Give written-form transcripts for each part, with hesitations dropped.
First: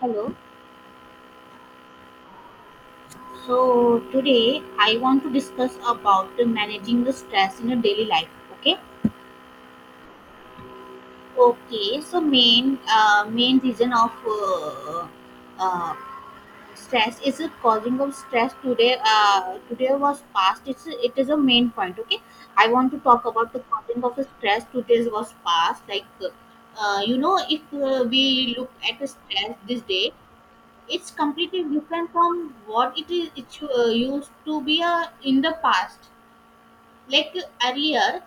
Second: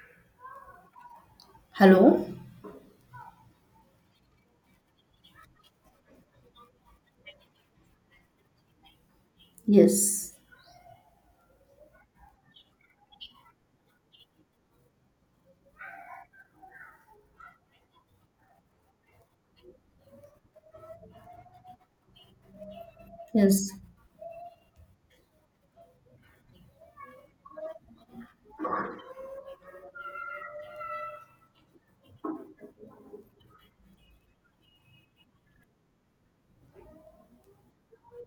Hello. Hello? So today I want to discuss about the managing the stress in a daily life. Okay. Yes, Okay. So main reason of uh, stress is the causing of stress today. Today was past. It is a main point. Okay. I want to talk about the yes, causing of the stress. Today was past. Like if we look at the stress this day, it's completely different from what it is it used to be in the past, like earlier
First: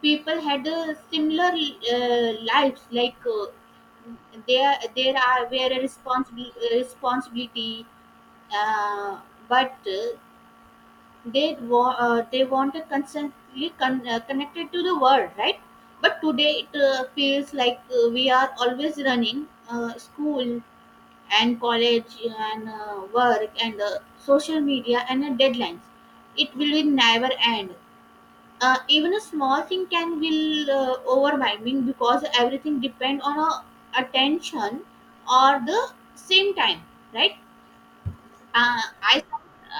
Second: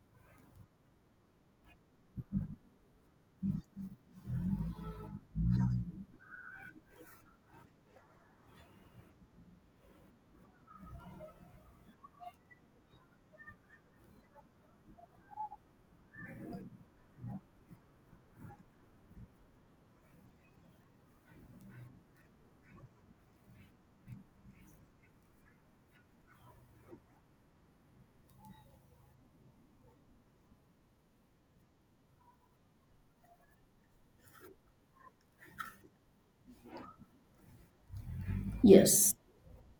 people had similar lives, like there are were a responsible responsibility, uh, but they want to constantly connected to the world, right? But today it feels like we are always running, school and college and work and social media and deadlines. It will be never end. Even a small thing can be overwhelming because everything depend on attention or the same time, right? uh, yes, I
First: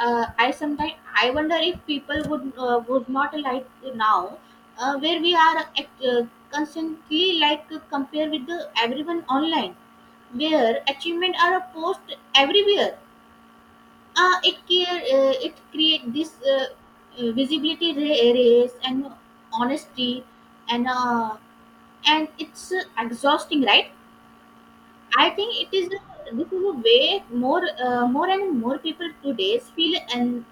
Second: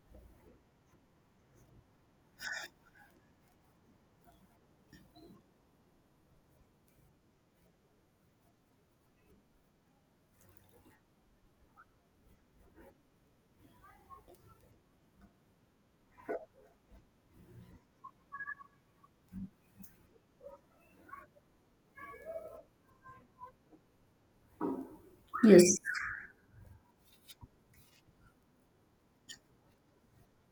uh, I sometimes I wonder if people would not like now, where we are constantly like compare with the everyone online, where achievement are a post everywhere. It create this visibility race and honesty and it's exhausting, right? I think it yes, is this is a way more and more people today feel and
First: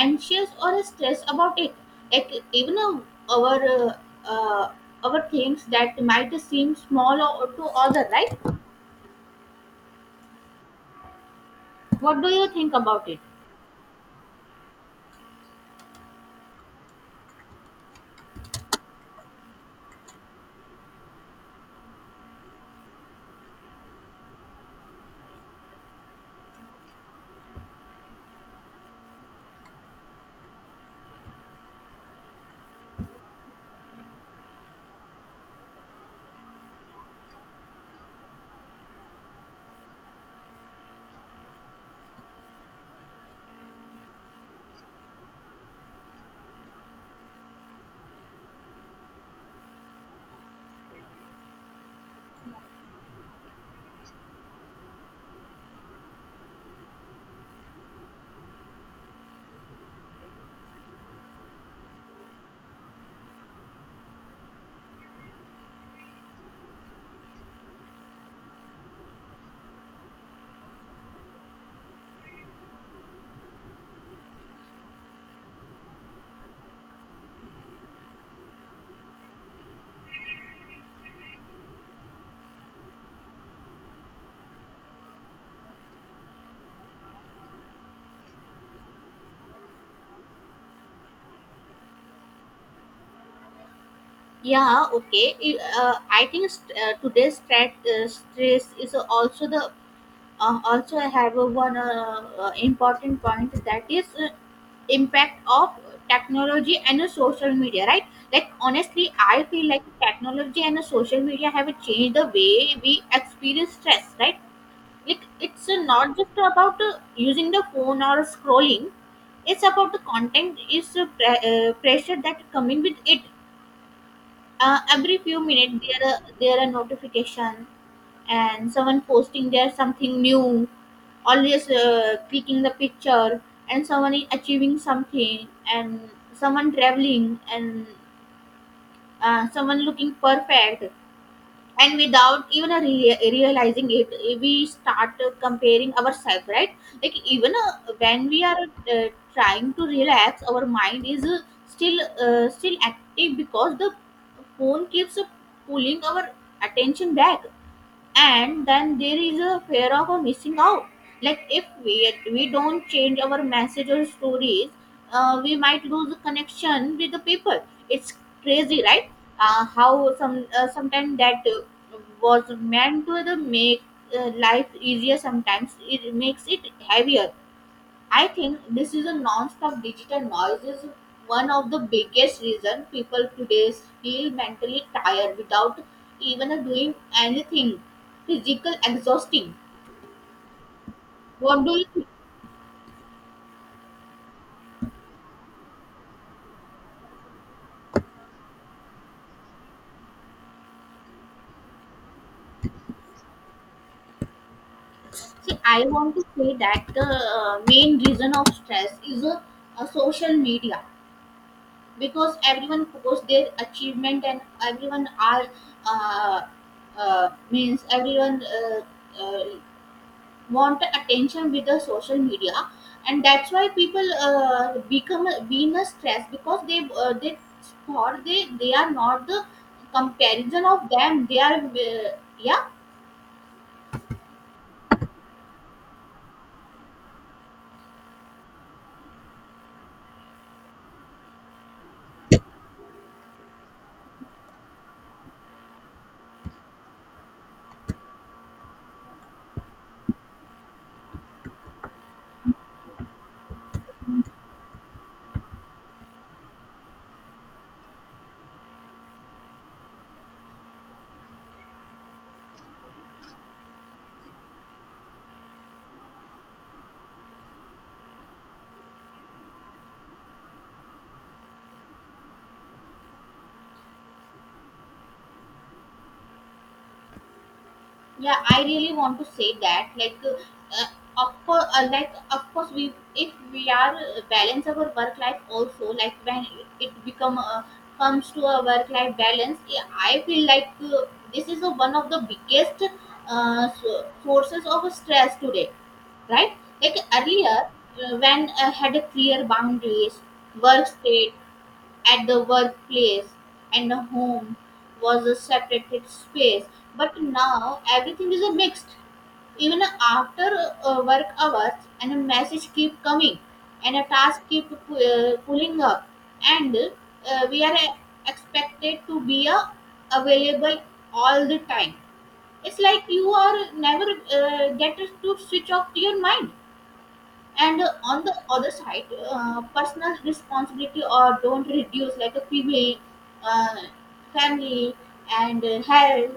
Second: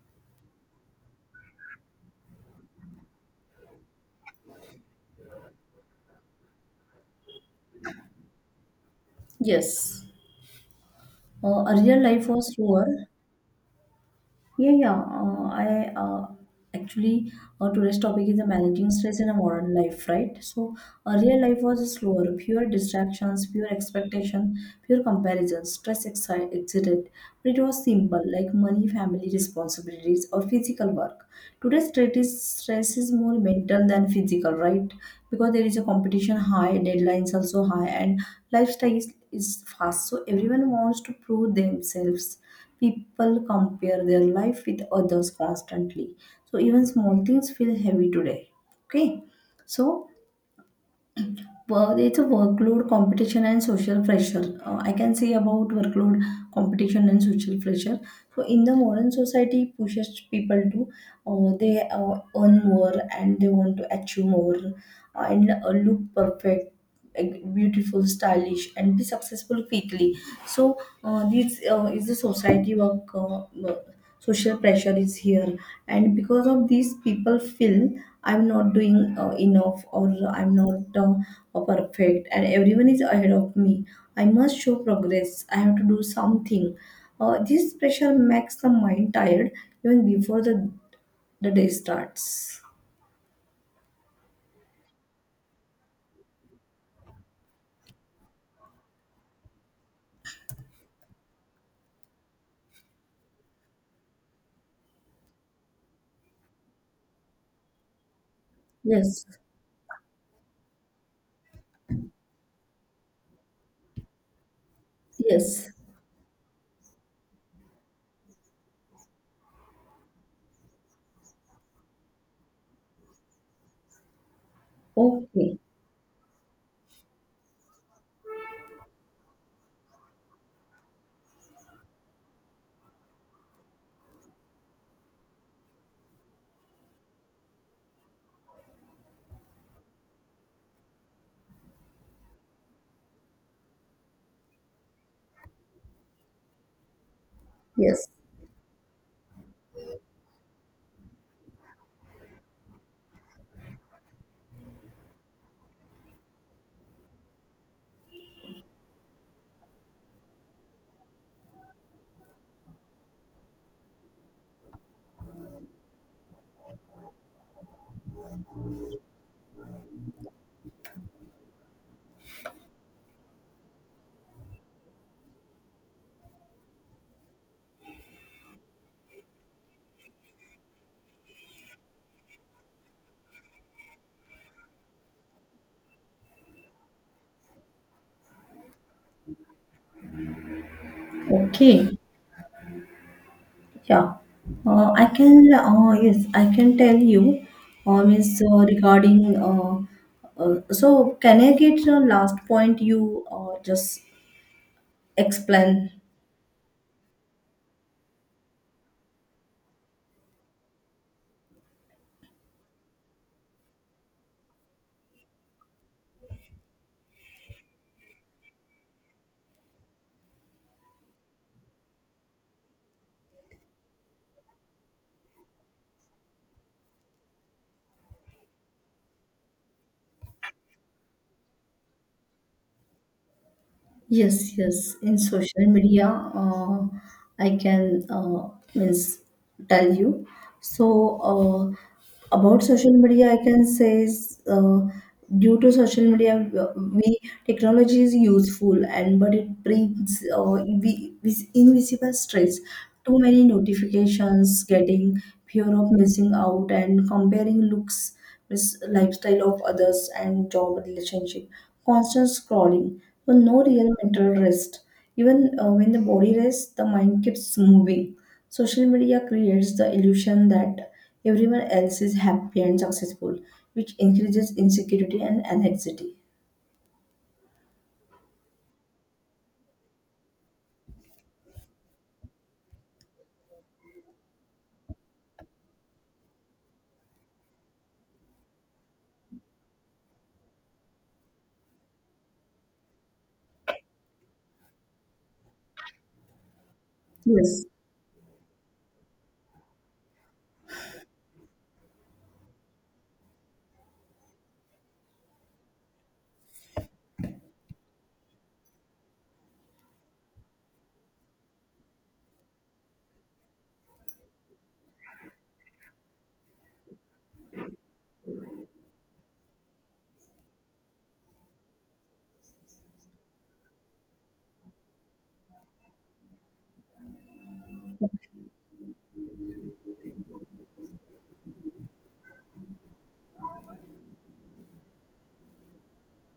anxious or stressed about it, like even our, uh, uh, our things that might seem small or to other, right? yes. Earlier What life do you was think about slower, it? Yeah, yeah. I actually our today's topic is the managing stress in a modern life, right? So earlier life was slower, pure distractions, pure expectation, pure comparisons. Stress existed, but it was simple, like money, family responsibilities, or physical work. Today's stress is more mental than physical, right? Because there is a competition high, deadlines also high, and lifestyle is fast. So everyone wants to prove themselves. People compare their life with others constantly. So even small things feel heavy today. Okay. So well, it's a workload competition and social pressure. I can say about workload competition and social pressure. So in the modern society, pushes people to they earn more and they want to achieve more and look perfect, like, beautiful, stylish, and be successful quickly. So this is the society work. Social pressure is here, and because of this people feel I'm not doing enough or I'm not perfect and everyone is ahead of me. I must show progress. I have to do something. This pressure makes the mind tired even before the day starts. Yeah, okay. I think today's stress is also the also have a one important point, that is impact of technology and social media, right? Like honestly Yes. I feel like technology and social media have changed the way we experience stress, right? Like it's Yes. Not just about using the phone or scrolling, it's about the content is pressure that coming with it. Every few Okay. minutes there are notification and someone posting there something new, always clicking the picture, and someone is achieving something and someone traveling and someone looking perfect, and without even a realizing it we start comparing ourselves, right? Like even Yes. when we are uh, trying to relax, our mind is still active because the phone keeps pulling our attention back, and then there is a fear of a missing out. Like if we don't change our message or stories, we might lose the connection with the people. It's crazy, right? How sometimes that was meant to the make life easier, sometimes it makes it heavier. I think this is a non-stop digital noise is one of the biggest reason people today feel mentally tired without even doing anything physical exhausting. What do you Okay. think? Yeah. Yes, I can tell you, means regarding, so can I get the last point you just See, I explain. want to say that the main reason of stress is a social media, because everyone posts their achievement and everyone are uh, means everyone uh, want attention with the social media, and that's why people become being a stress because they thought they are not the comparison of them, they are yeah. Yes, yes, in social media, uh, I can means tell you. So about social media I can say is, due to social media, we, technology is useful and but it brings invisible stress, too many notifications getting, fear of missing out and comparing looks, means lifestyle of others and job relationship, constant scrolling. So no real mental rest. Even when the body rests, the mind keeps moving. Social media creates the illusion that everyone else is happy and successful, which increases insecurity and anxiety. Yeah, I really want to say that, like of course of course we, if we are balance our work life also, like when it become comes to a work life balance, yeah, I feel like this is a one of the biggest sources of stress today, right? Like earlier, yes when I had a clear boundaries, work state at the workplace and the home was a separated space, but now everything is a mixed. Even after work hours, and a message keep coming and a task keep pulling up, and we are expected to be available all the time. It's like you are never get to switch off your mind. And on the other side, personal responsibility or don't reduce, like a pv, uh, family and health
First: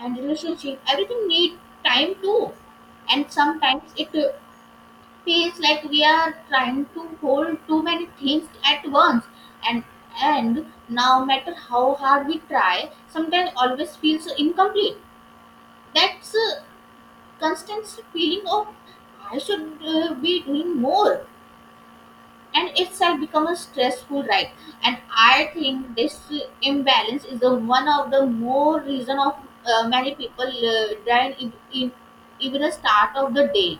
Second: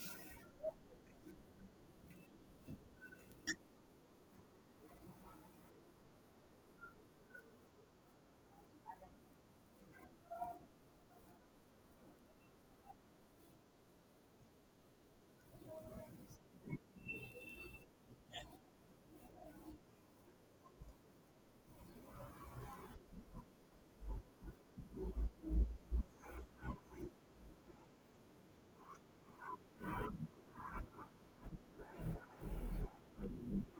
and relationship, everything need time too. And sometimes it feels like we are trying to hold too many things at once, and now matter how hard we try, sometimes always feels incomplete. That's a constant feeling of I should be doing more, and itself has become a stressful, right? And I think this imbalance is the one of the more reason of many people dying in even the start of the day.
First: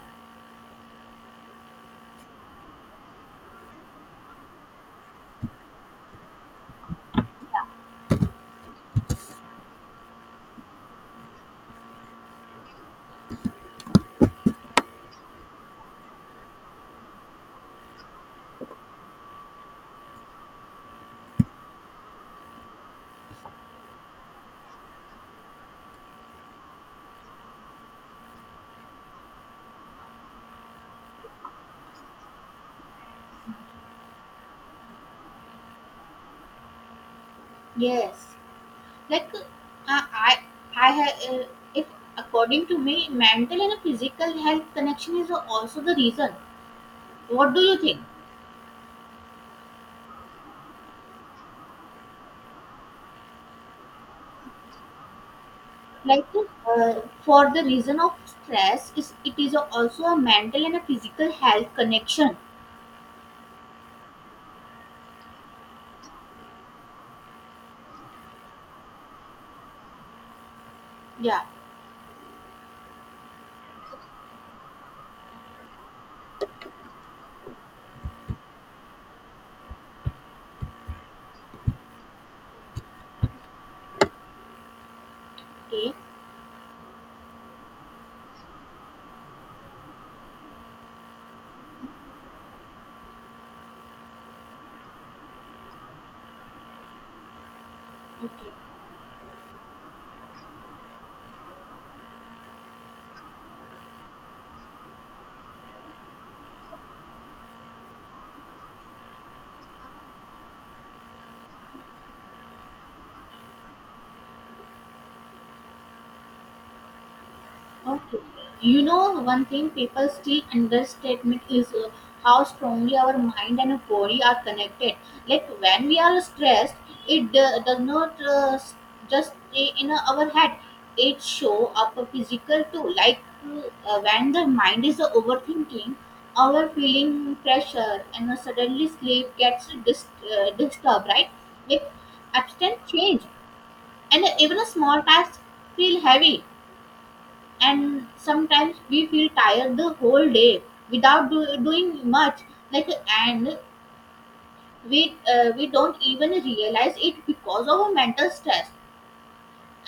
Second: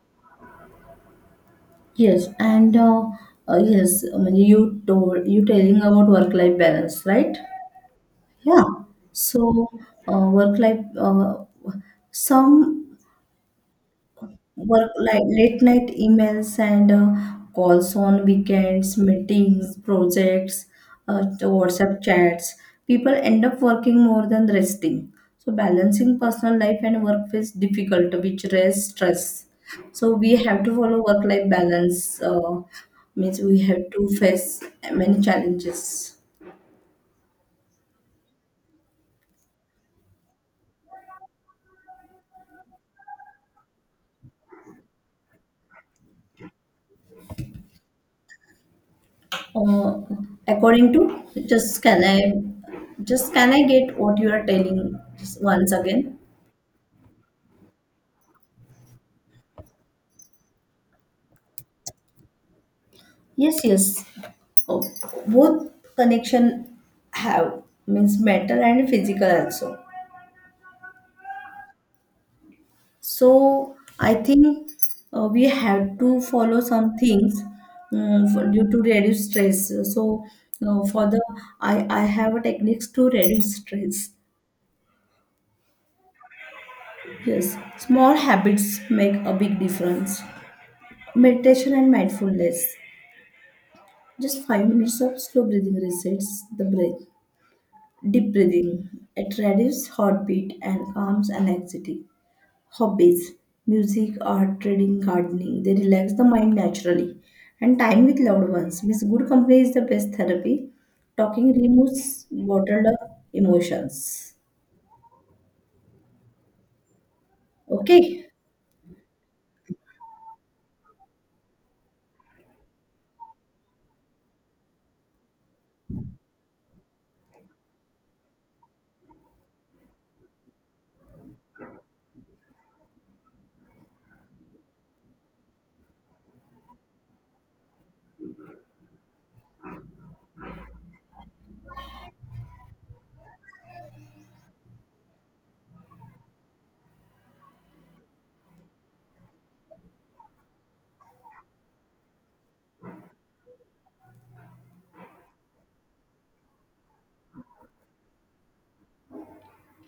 yes And yes, I mean, you telling about work life balance, right? Yeah. So work life some work like late night emails and calls on weekends, meetings, projects, WhatsApp chats. People end up working more than resting. So balancing personal life and work is difficult, which raises stress. So we have to follow work-life balance. Means we have to face many challenges. Yes. Like i I have if according to me, mental and physical health connection is also the reason. What do you think? Uh, According to, just can I get what you are telling just once again? Like uh, for the reason of stress is, it is also a mental and a physical health connection. Yes, yes. Oh, both connection have means mental and physical also. Yeah. So I think we have to follow some things for, due to reduce stress. So for the I have a techniques to reduce stress. Okay. Yes, small habits make a big difference. Meditation and mindfulness. Just 5 minutes of slow breathing resets the brain. Deep Okay. breathing. It reduces heartbeat and calms anxiety. Hobbies. Music, art, reading, gardening. They relax the mind naturally. And time with loved ones. With good company is the best therapy. Talking removes bottled up emotions. Okay. Okay. You know, one thing people still understatement is how strongly our mind and body are connected. Like when we are stressed, it does not just stay in our head. It show up physical too. Like when the mind is overthinking, our feeling pressure and suddenly sleep gets disturbed, right? Like absent change, and even a small task feel heavy, and sometimes we feel tired the whole day without doing much. Like, and we don't even realize it because of our mental stress.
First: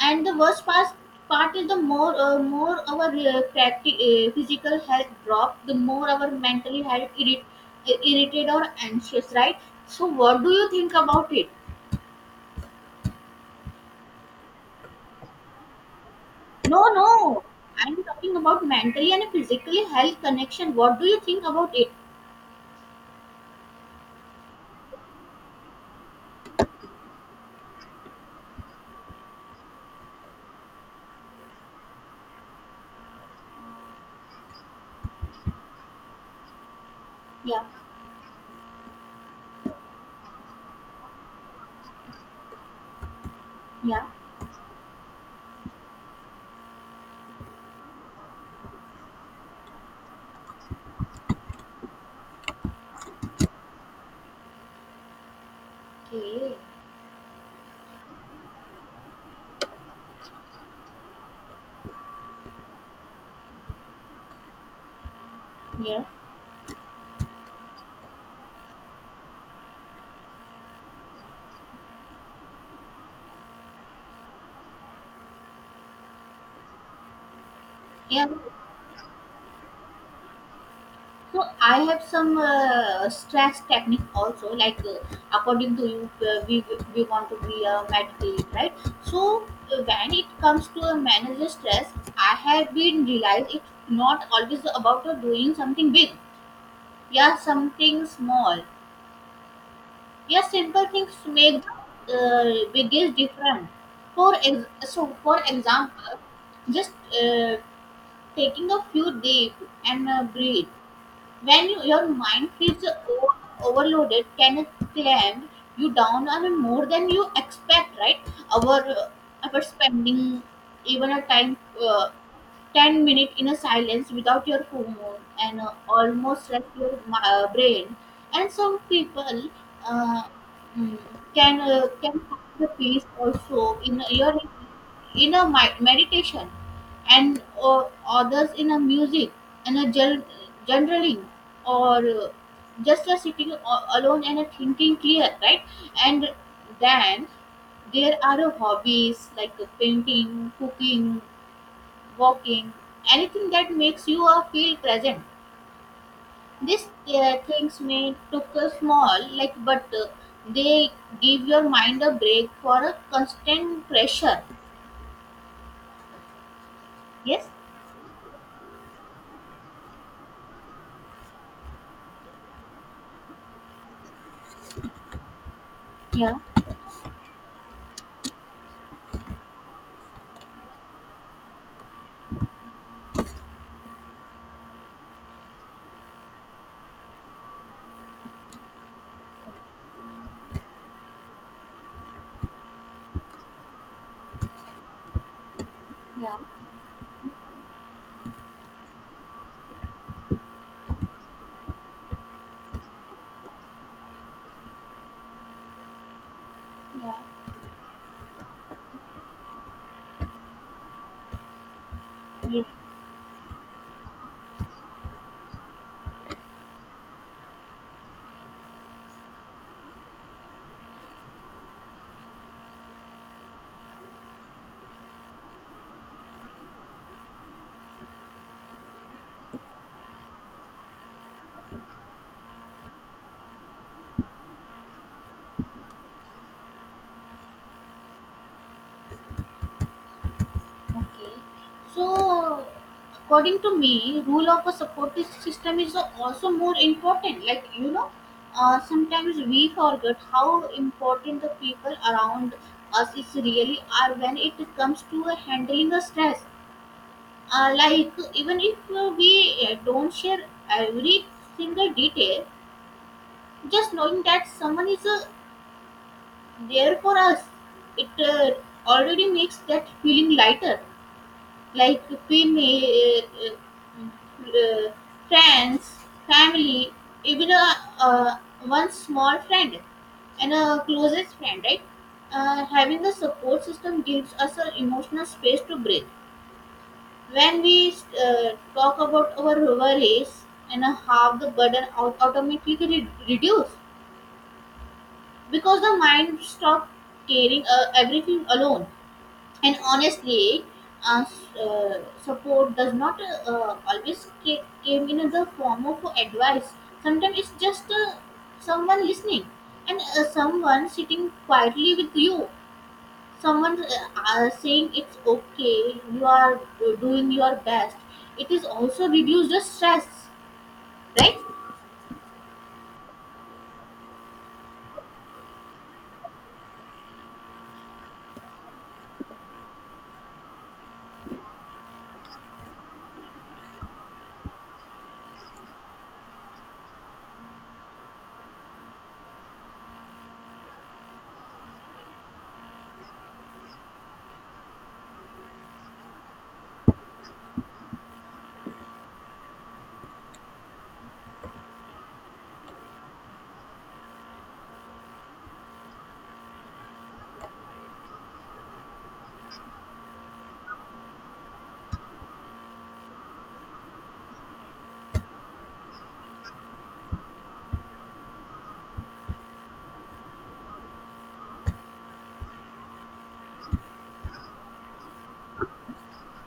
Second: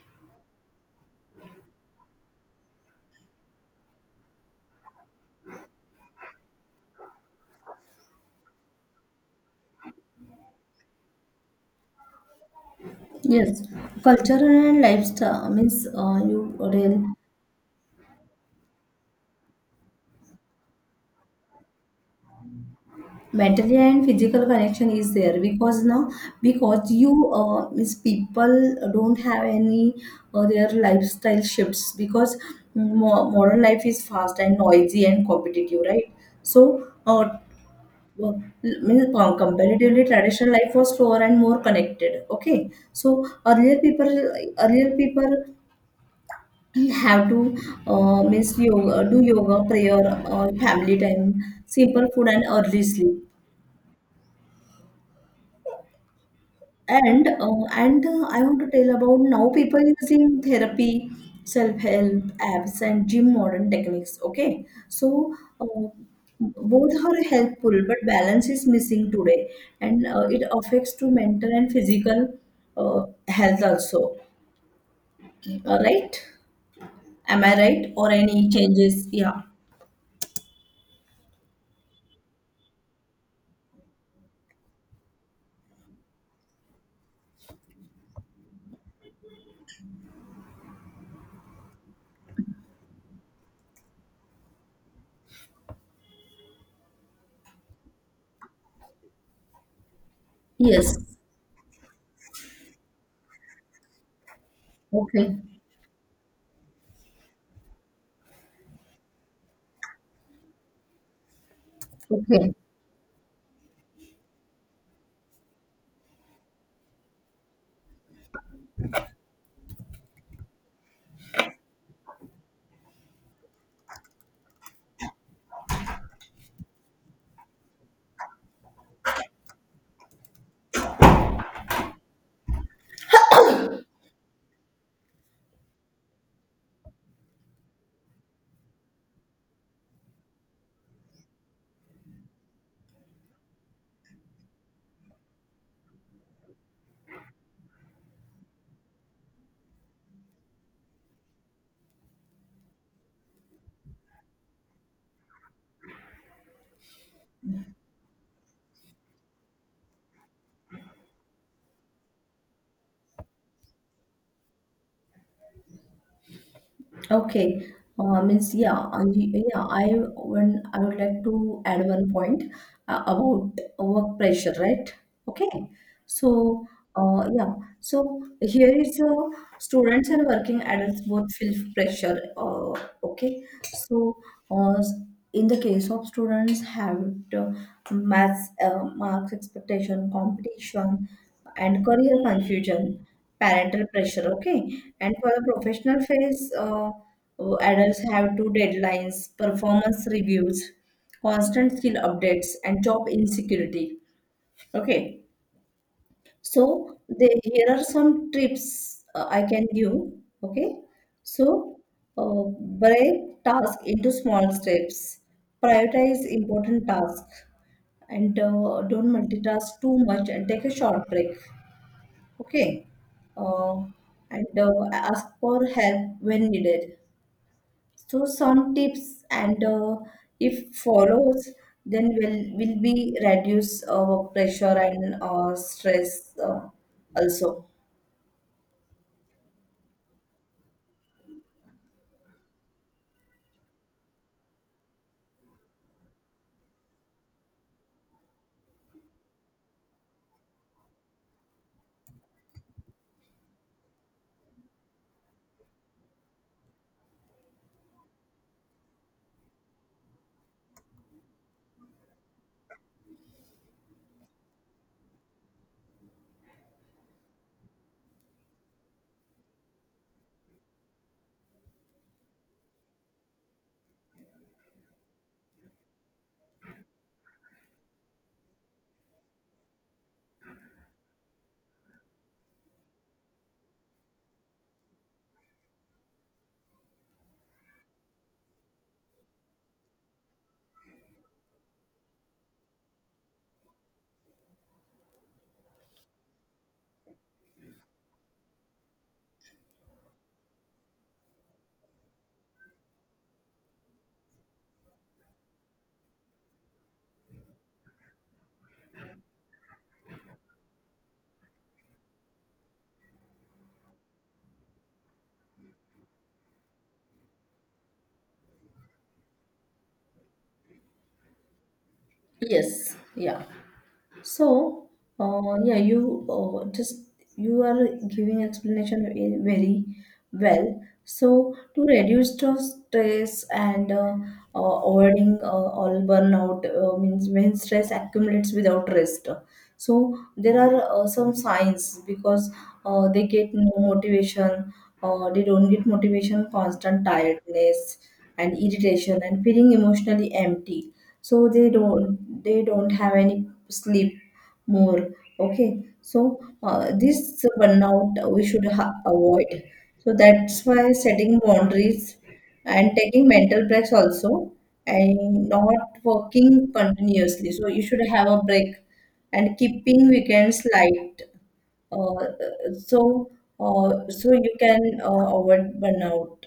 And the worst part is, the more our physical health drop, the more our mental health irritated or anxious, right? So what do you think about it? Yes. Culture and lifestyle means you No, no, real I'm talking about mentally and physically health connection. What do you think about it? mentally and physical connection is there because now because you means people don't have any their lifestyle shifts because modern life is fast and noisy and competitive, right? So Yeah, well, means comparatively traditional life was slower and more connected. Okay, so earlier yeah. people earlier people have to means yoga do yoga, prayer, family time, simple food and early sleep. Okay. And I want to tell about now people using therapy, self-help apps, and gym modern techniques. Okay, so uh, Yeah. both are helpful, but balance is missing today, and it affects to mental and physical health also. All right, am I right? Or Yeah. any changes? Yeah. So I have some stress technique also. Like according to you, we want to be a medical, right? So when it comes to a manager stress, I have been realized it's not always about doing something big. Yeah, something small. Yeah, simple Yes. things make the biggest difference. For ex- so Okay. for example, just taking a few deep and breathe. When your mind Okay. feels overloaded, can it clamp you down on more than you expect, right? Our, uh, our spending even a time, 10 minutes in a silence without your phone, and almost like your brain. And some people uh, mm, can find the peace also in your in a meditation, and others in a music and a generaling, or just a sitting alone and a thinking clear, right? And then there are a hobbies, like a painting, cooking, walking, anything that makes you feel present. These things may look small, like, but they give your mind a break for a constant pressure. Yes. Okay. Means yeah. I When I would like to add one point about work pressure, right? Okay. Yeah, So yeah. So here is students and working adults both feel pressure. Okay. So uh, in the case of students have to maths marks expectation competition and career confusion, parental pressure, okay? And for the professional yeah, phase, adults have two deadlines, performance reviews, constant skill updates, and job insecurity, okay? So yeah. they, here are some tips I can give, okay? So uh, Yeah. break task into small steps, prioritize important tasks, and don't multitask too much and take a short break, okay? Uh, and uh, ask for help when needed. So some tips, and if follows, then will be reduce pressure and stress also. Okay. So, according to me, rule of a supportive system is also more important. Like, sometimes we forget how important the people around us is really are when it comes to handling a stress. Like, even if we don't share every single detail, just knowing that someone is there for us, it already makes that feeling lighter. Like Pliny, uh, friends, family, even a one small friend and a closest friend, right? Having the support system gives us an emotional space to breathe. When we talk about our worries, and how the burden automatically reduce, because the mind stops carrying everything alone. And honestly, support does not always came in the form of advice. Sometimes it's just someone listening, and someone sitting quietly with you, someone saying it's okay, you are doing your best. It is also reduce the stress, right? Yes, yeah. So, yeah, you just, you are giving explanation in very well. So to reduce the stress and avoiding all burnout means when stress accumulates without rest. So there are some signs because uh, they get no motivation, they don't get motivation, constant tiredness and irritation and feeling emotionally empty, so they don't have any sleep more. Okay, so this burnout we should avoid. So that's why setting boundaries and taking mental breaks also, and not working continuously, so you should have a break and keeping weekends light, uh, so so you can avoid burnout.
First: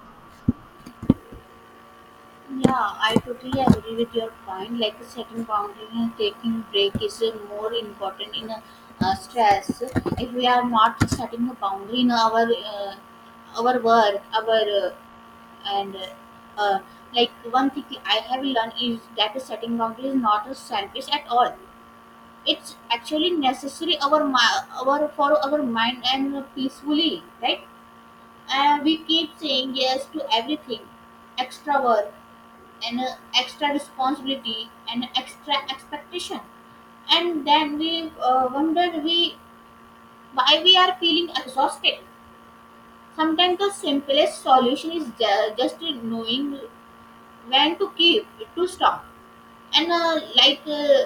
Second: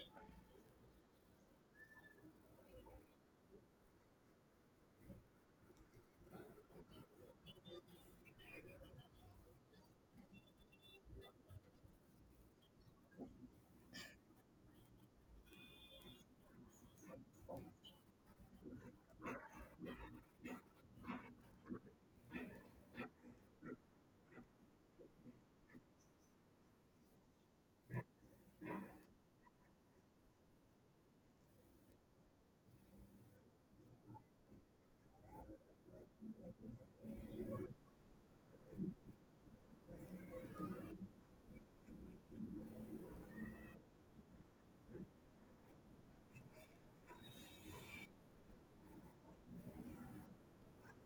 Yeah, I totally agree with your point. Like setting boundaries and taking break is more important in stress. If we are not setting a boundary in our work, our and uh, like, one thing I have learned is that setting boundaries is not a selfish at all. It's actually necessary our mi- our for our mind and peacefully, right? We keep saying yes to everything, extra work and extra responsibility and extra expectation, and then we wonder we why we are feeling exhausted. Sometimes the simplest solution is just knowing when to keep, to stop, and uh, like uh,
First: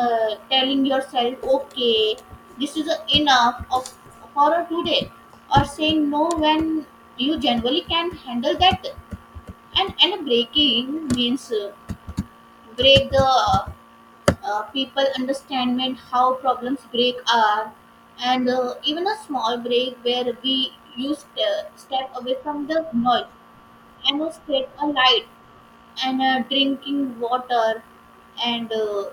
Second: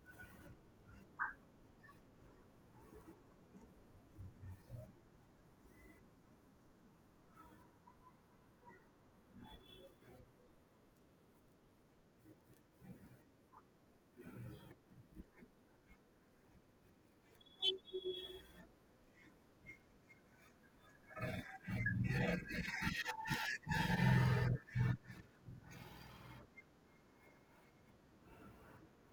uh, telling yourself, okay, this is enough of for today, or saying no when you generally can handle that. And breaking means, break the, people understand when how problems break are. And even a small break where we step away from the noise and set a light and drinking water and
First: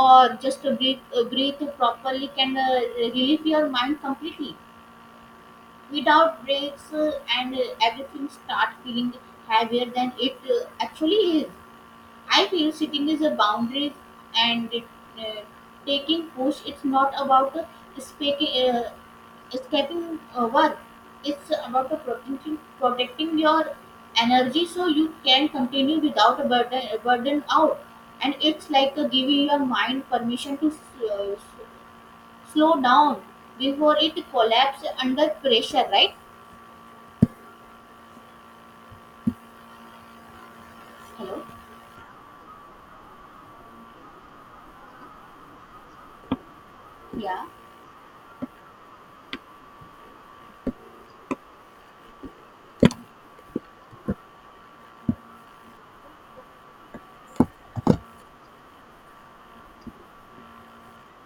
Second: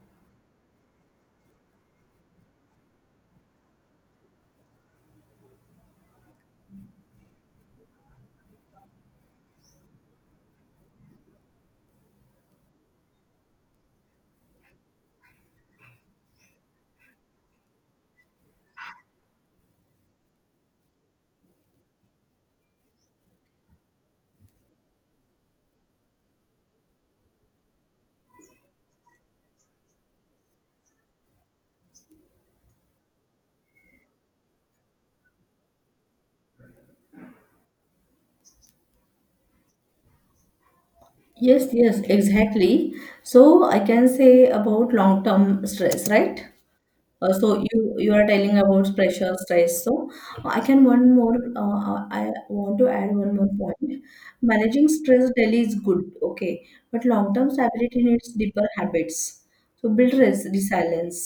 or just a breathe, breathe properly can relieve your mind completely. Without breaks, and everything start feeling heavier than it actually is. I feel sitting is a boundary and uh, taking push. It's not about speaking, escaping work. It's about protecting your energy so you can continue without a burden, a burden out. And it's like giving your mind permission to slow down before it collapses under pressure, right? Hello? Yes, yes, exactly. So I can say about long term stress, right? Yeah. So you are telling about pressure, stress. So I can one more. I want to add one more point. Managing stress daily is good, okay, but long term stability needs deeper habits. So build resilience.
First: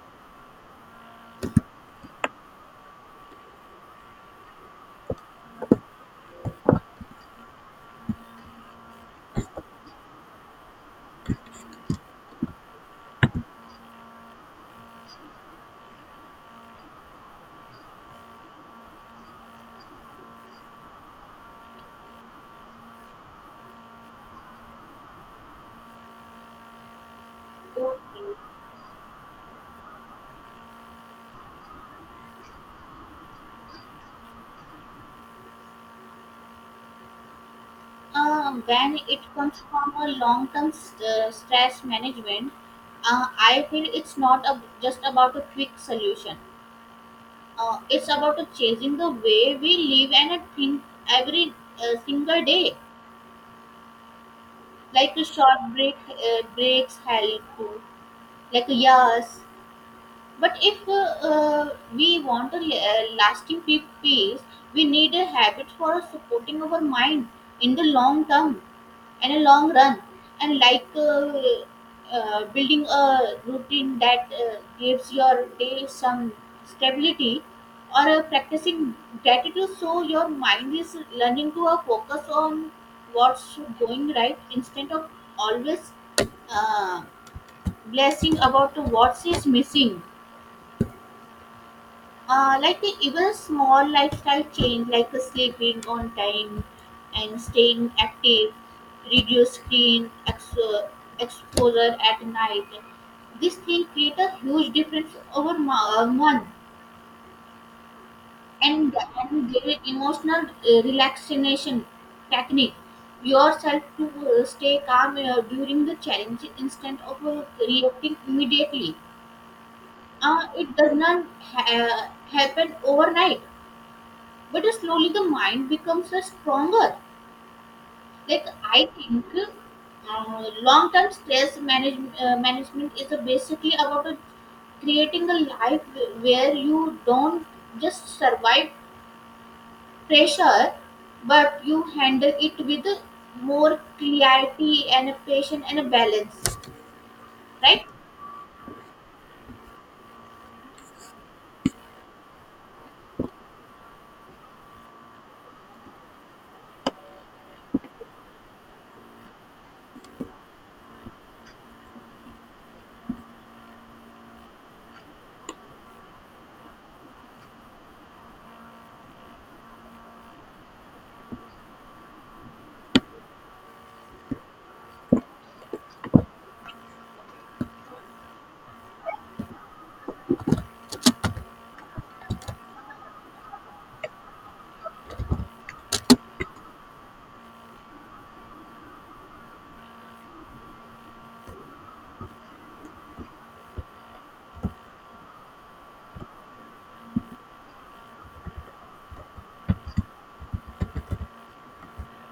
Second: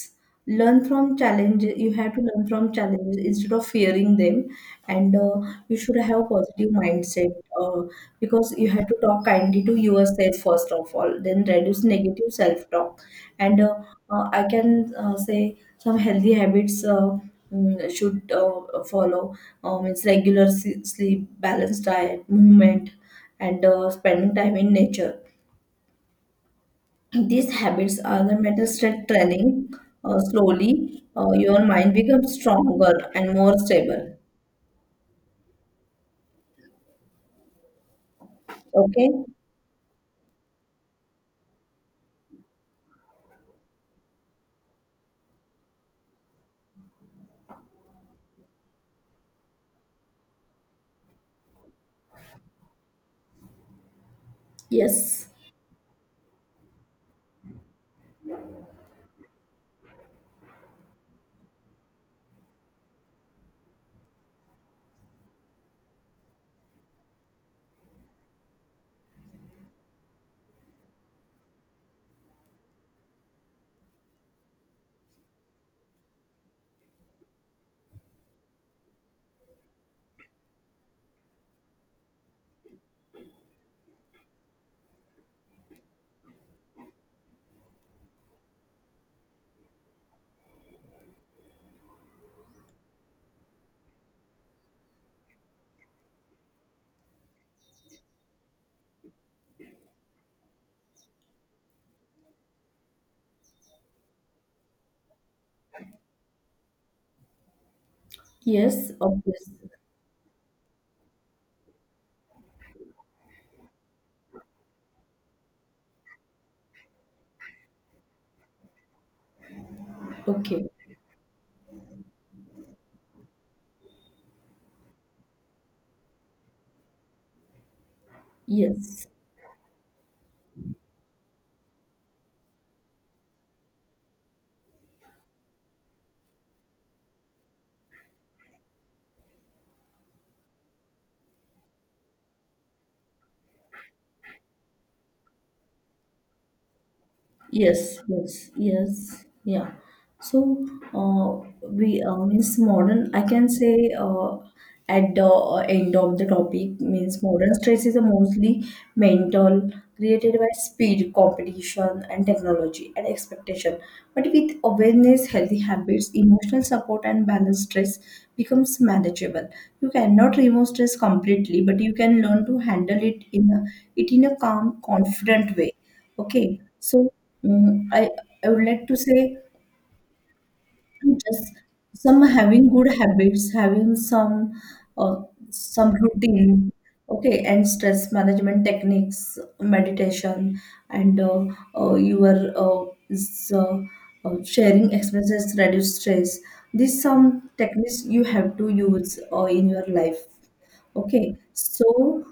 Learn from challenges. You have to learn from challenges instead of fearing them, and you should have a positive mindset uh, because you have to talk kindly to yourself first of all. Then reduce negative self talk, and I can say some healthy habits should follow. It's regular sleep, balanced diet, movement, and spending time in nature. These Okay. habits are the mental strength training. Slowly your mind becomes stronger and more stable. When Okay. it comes from a long-term stress management, I feel it's not a, just about a quick solution. It's about a changing the way we live and think every single day. Like a Yes, short break, breaks help. Like, yes. But if we want a a lasting peace, we need a habit for supporting our mind in the long term and a long run, and like building a routine that gives your day some stability, or practicing gratitude so your mind is learning to focus on what's going right instead of always uh, blessing about what's is missing. Like even a small lifestyle change like a sleeping on time and staying active, reduce screen exposure at night. This thing create a huge difference over month. yes, And obviously. their emotional relaxation technique, yourself to stay calm during the challenge instead of reacting immediately. Okay. It does not happen overnight, but slowly the mind becomes a stronger. Like, I Yes. think, long-term stress management is a basically about a creating a life where you don't just survive pressure, but you handle it with more clarity and a patience and a balance, right? Yes, yes, yes, yeah. So, we means modern, I can say, at the end of the topic, means modern stress is a mostly mental, created by speed, competition, and technology and expectation. But with awareness, healthy habits, emotional support, and balanced stress becomes manageable. You cannot remove stress completely, but you can learn to handle it in a calm, confident way. Okay. So, mm, I I would like to say just some having good habits, having uh, some routine, okay, and stress management techniques, meditation, and uh, your uh, s- uh, sharing expenses reduce stress. These some techniques you have to use in your life. Okay, so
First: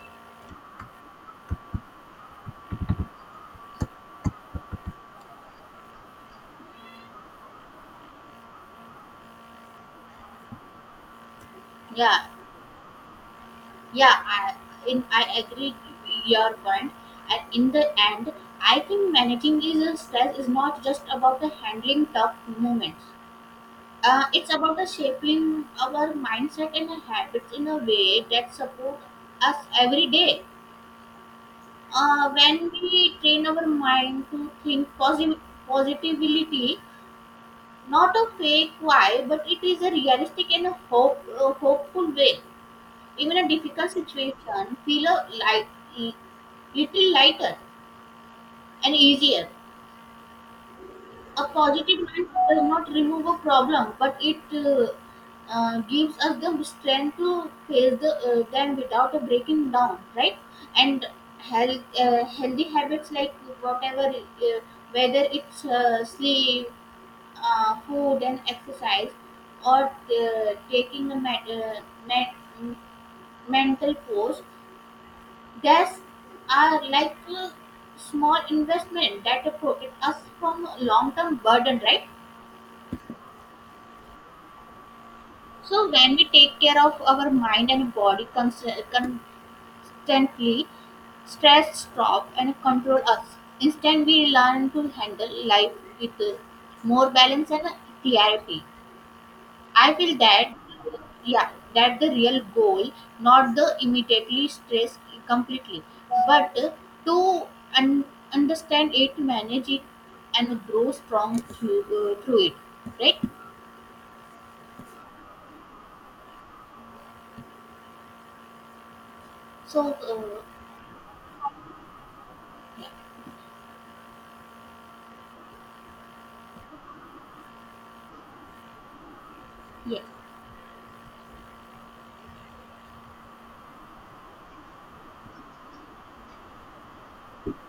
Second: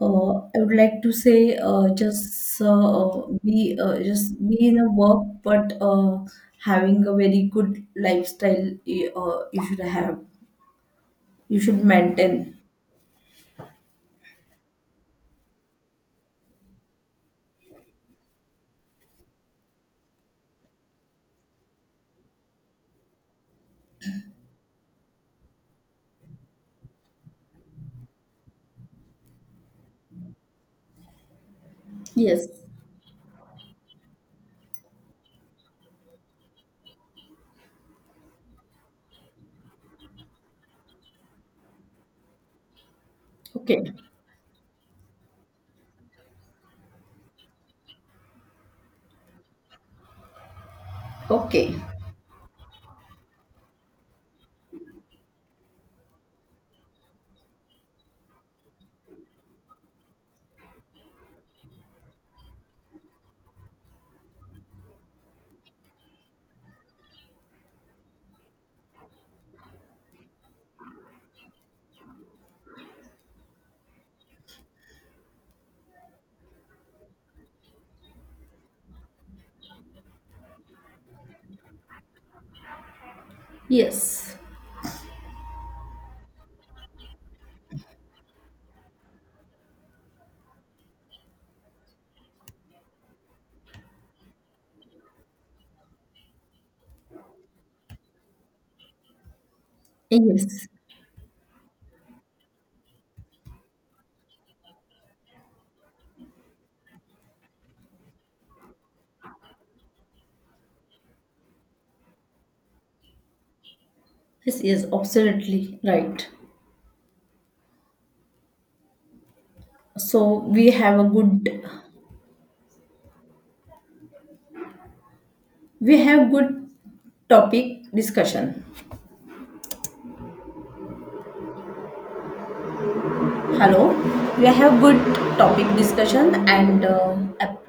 I would like to say just be in a work, but having a very good lifestyle. You should have. You should Yeah. maintain. Yeah, I, I agree your point. And in the end, I think managing is a stress is not just about the handling tough moments. It's about the shaping our mindset and our habits in a way that support us every day. Yes. When we train our mind to think positively, not a fake why, but it is a realistic and a a hopeful way. Even a difficult Okay. situation feel a light, little lighter and easier. A Okay. positive mind does not remove a problem, but it gives us the strength to face them without a breaking down, right? And healthy habits like, whatever, whether it's sleep, food, and exercise, or taking a med- mental pose gas, are like a small investment that protect us from long-term burden, right? Yes. So when we take care of our mind and body constantly, stress stop and control us. Instead, we learn to handle life with more balance and clarity. I feel that, Yes. yeah, that the real goal, not the immediately stress completely, but to un- understand it, manage it, and grow strong through, through it, right? Yes. Yes. Absolutely right. So, So we have a good. yeah, We have good topic discussion. yeah. Hello. We have good topic discussion and app-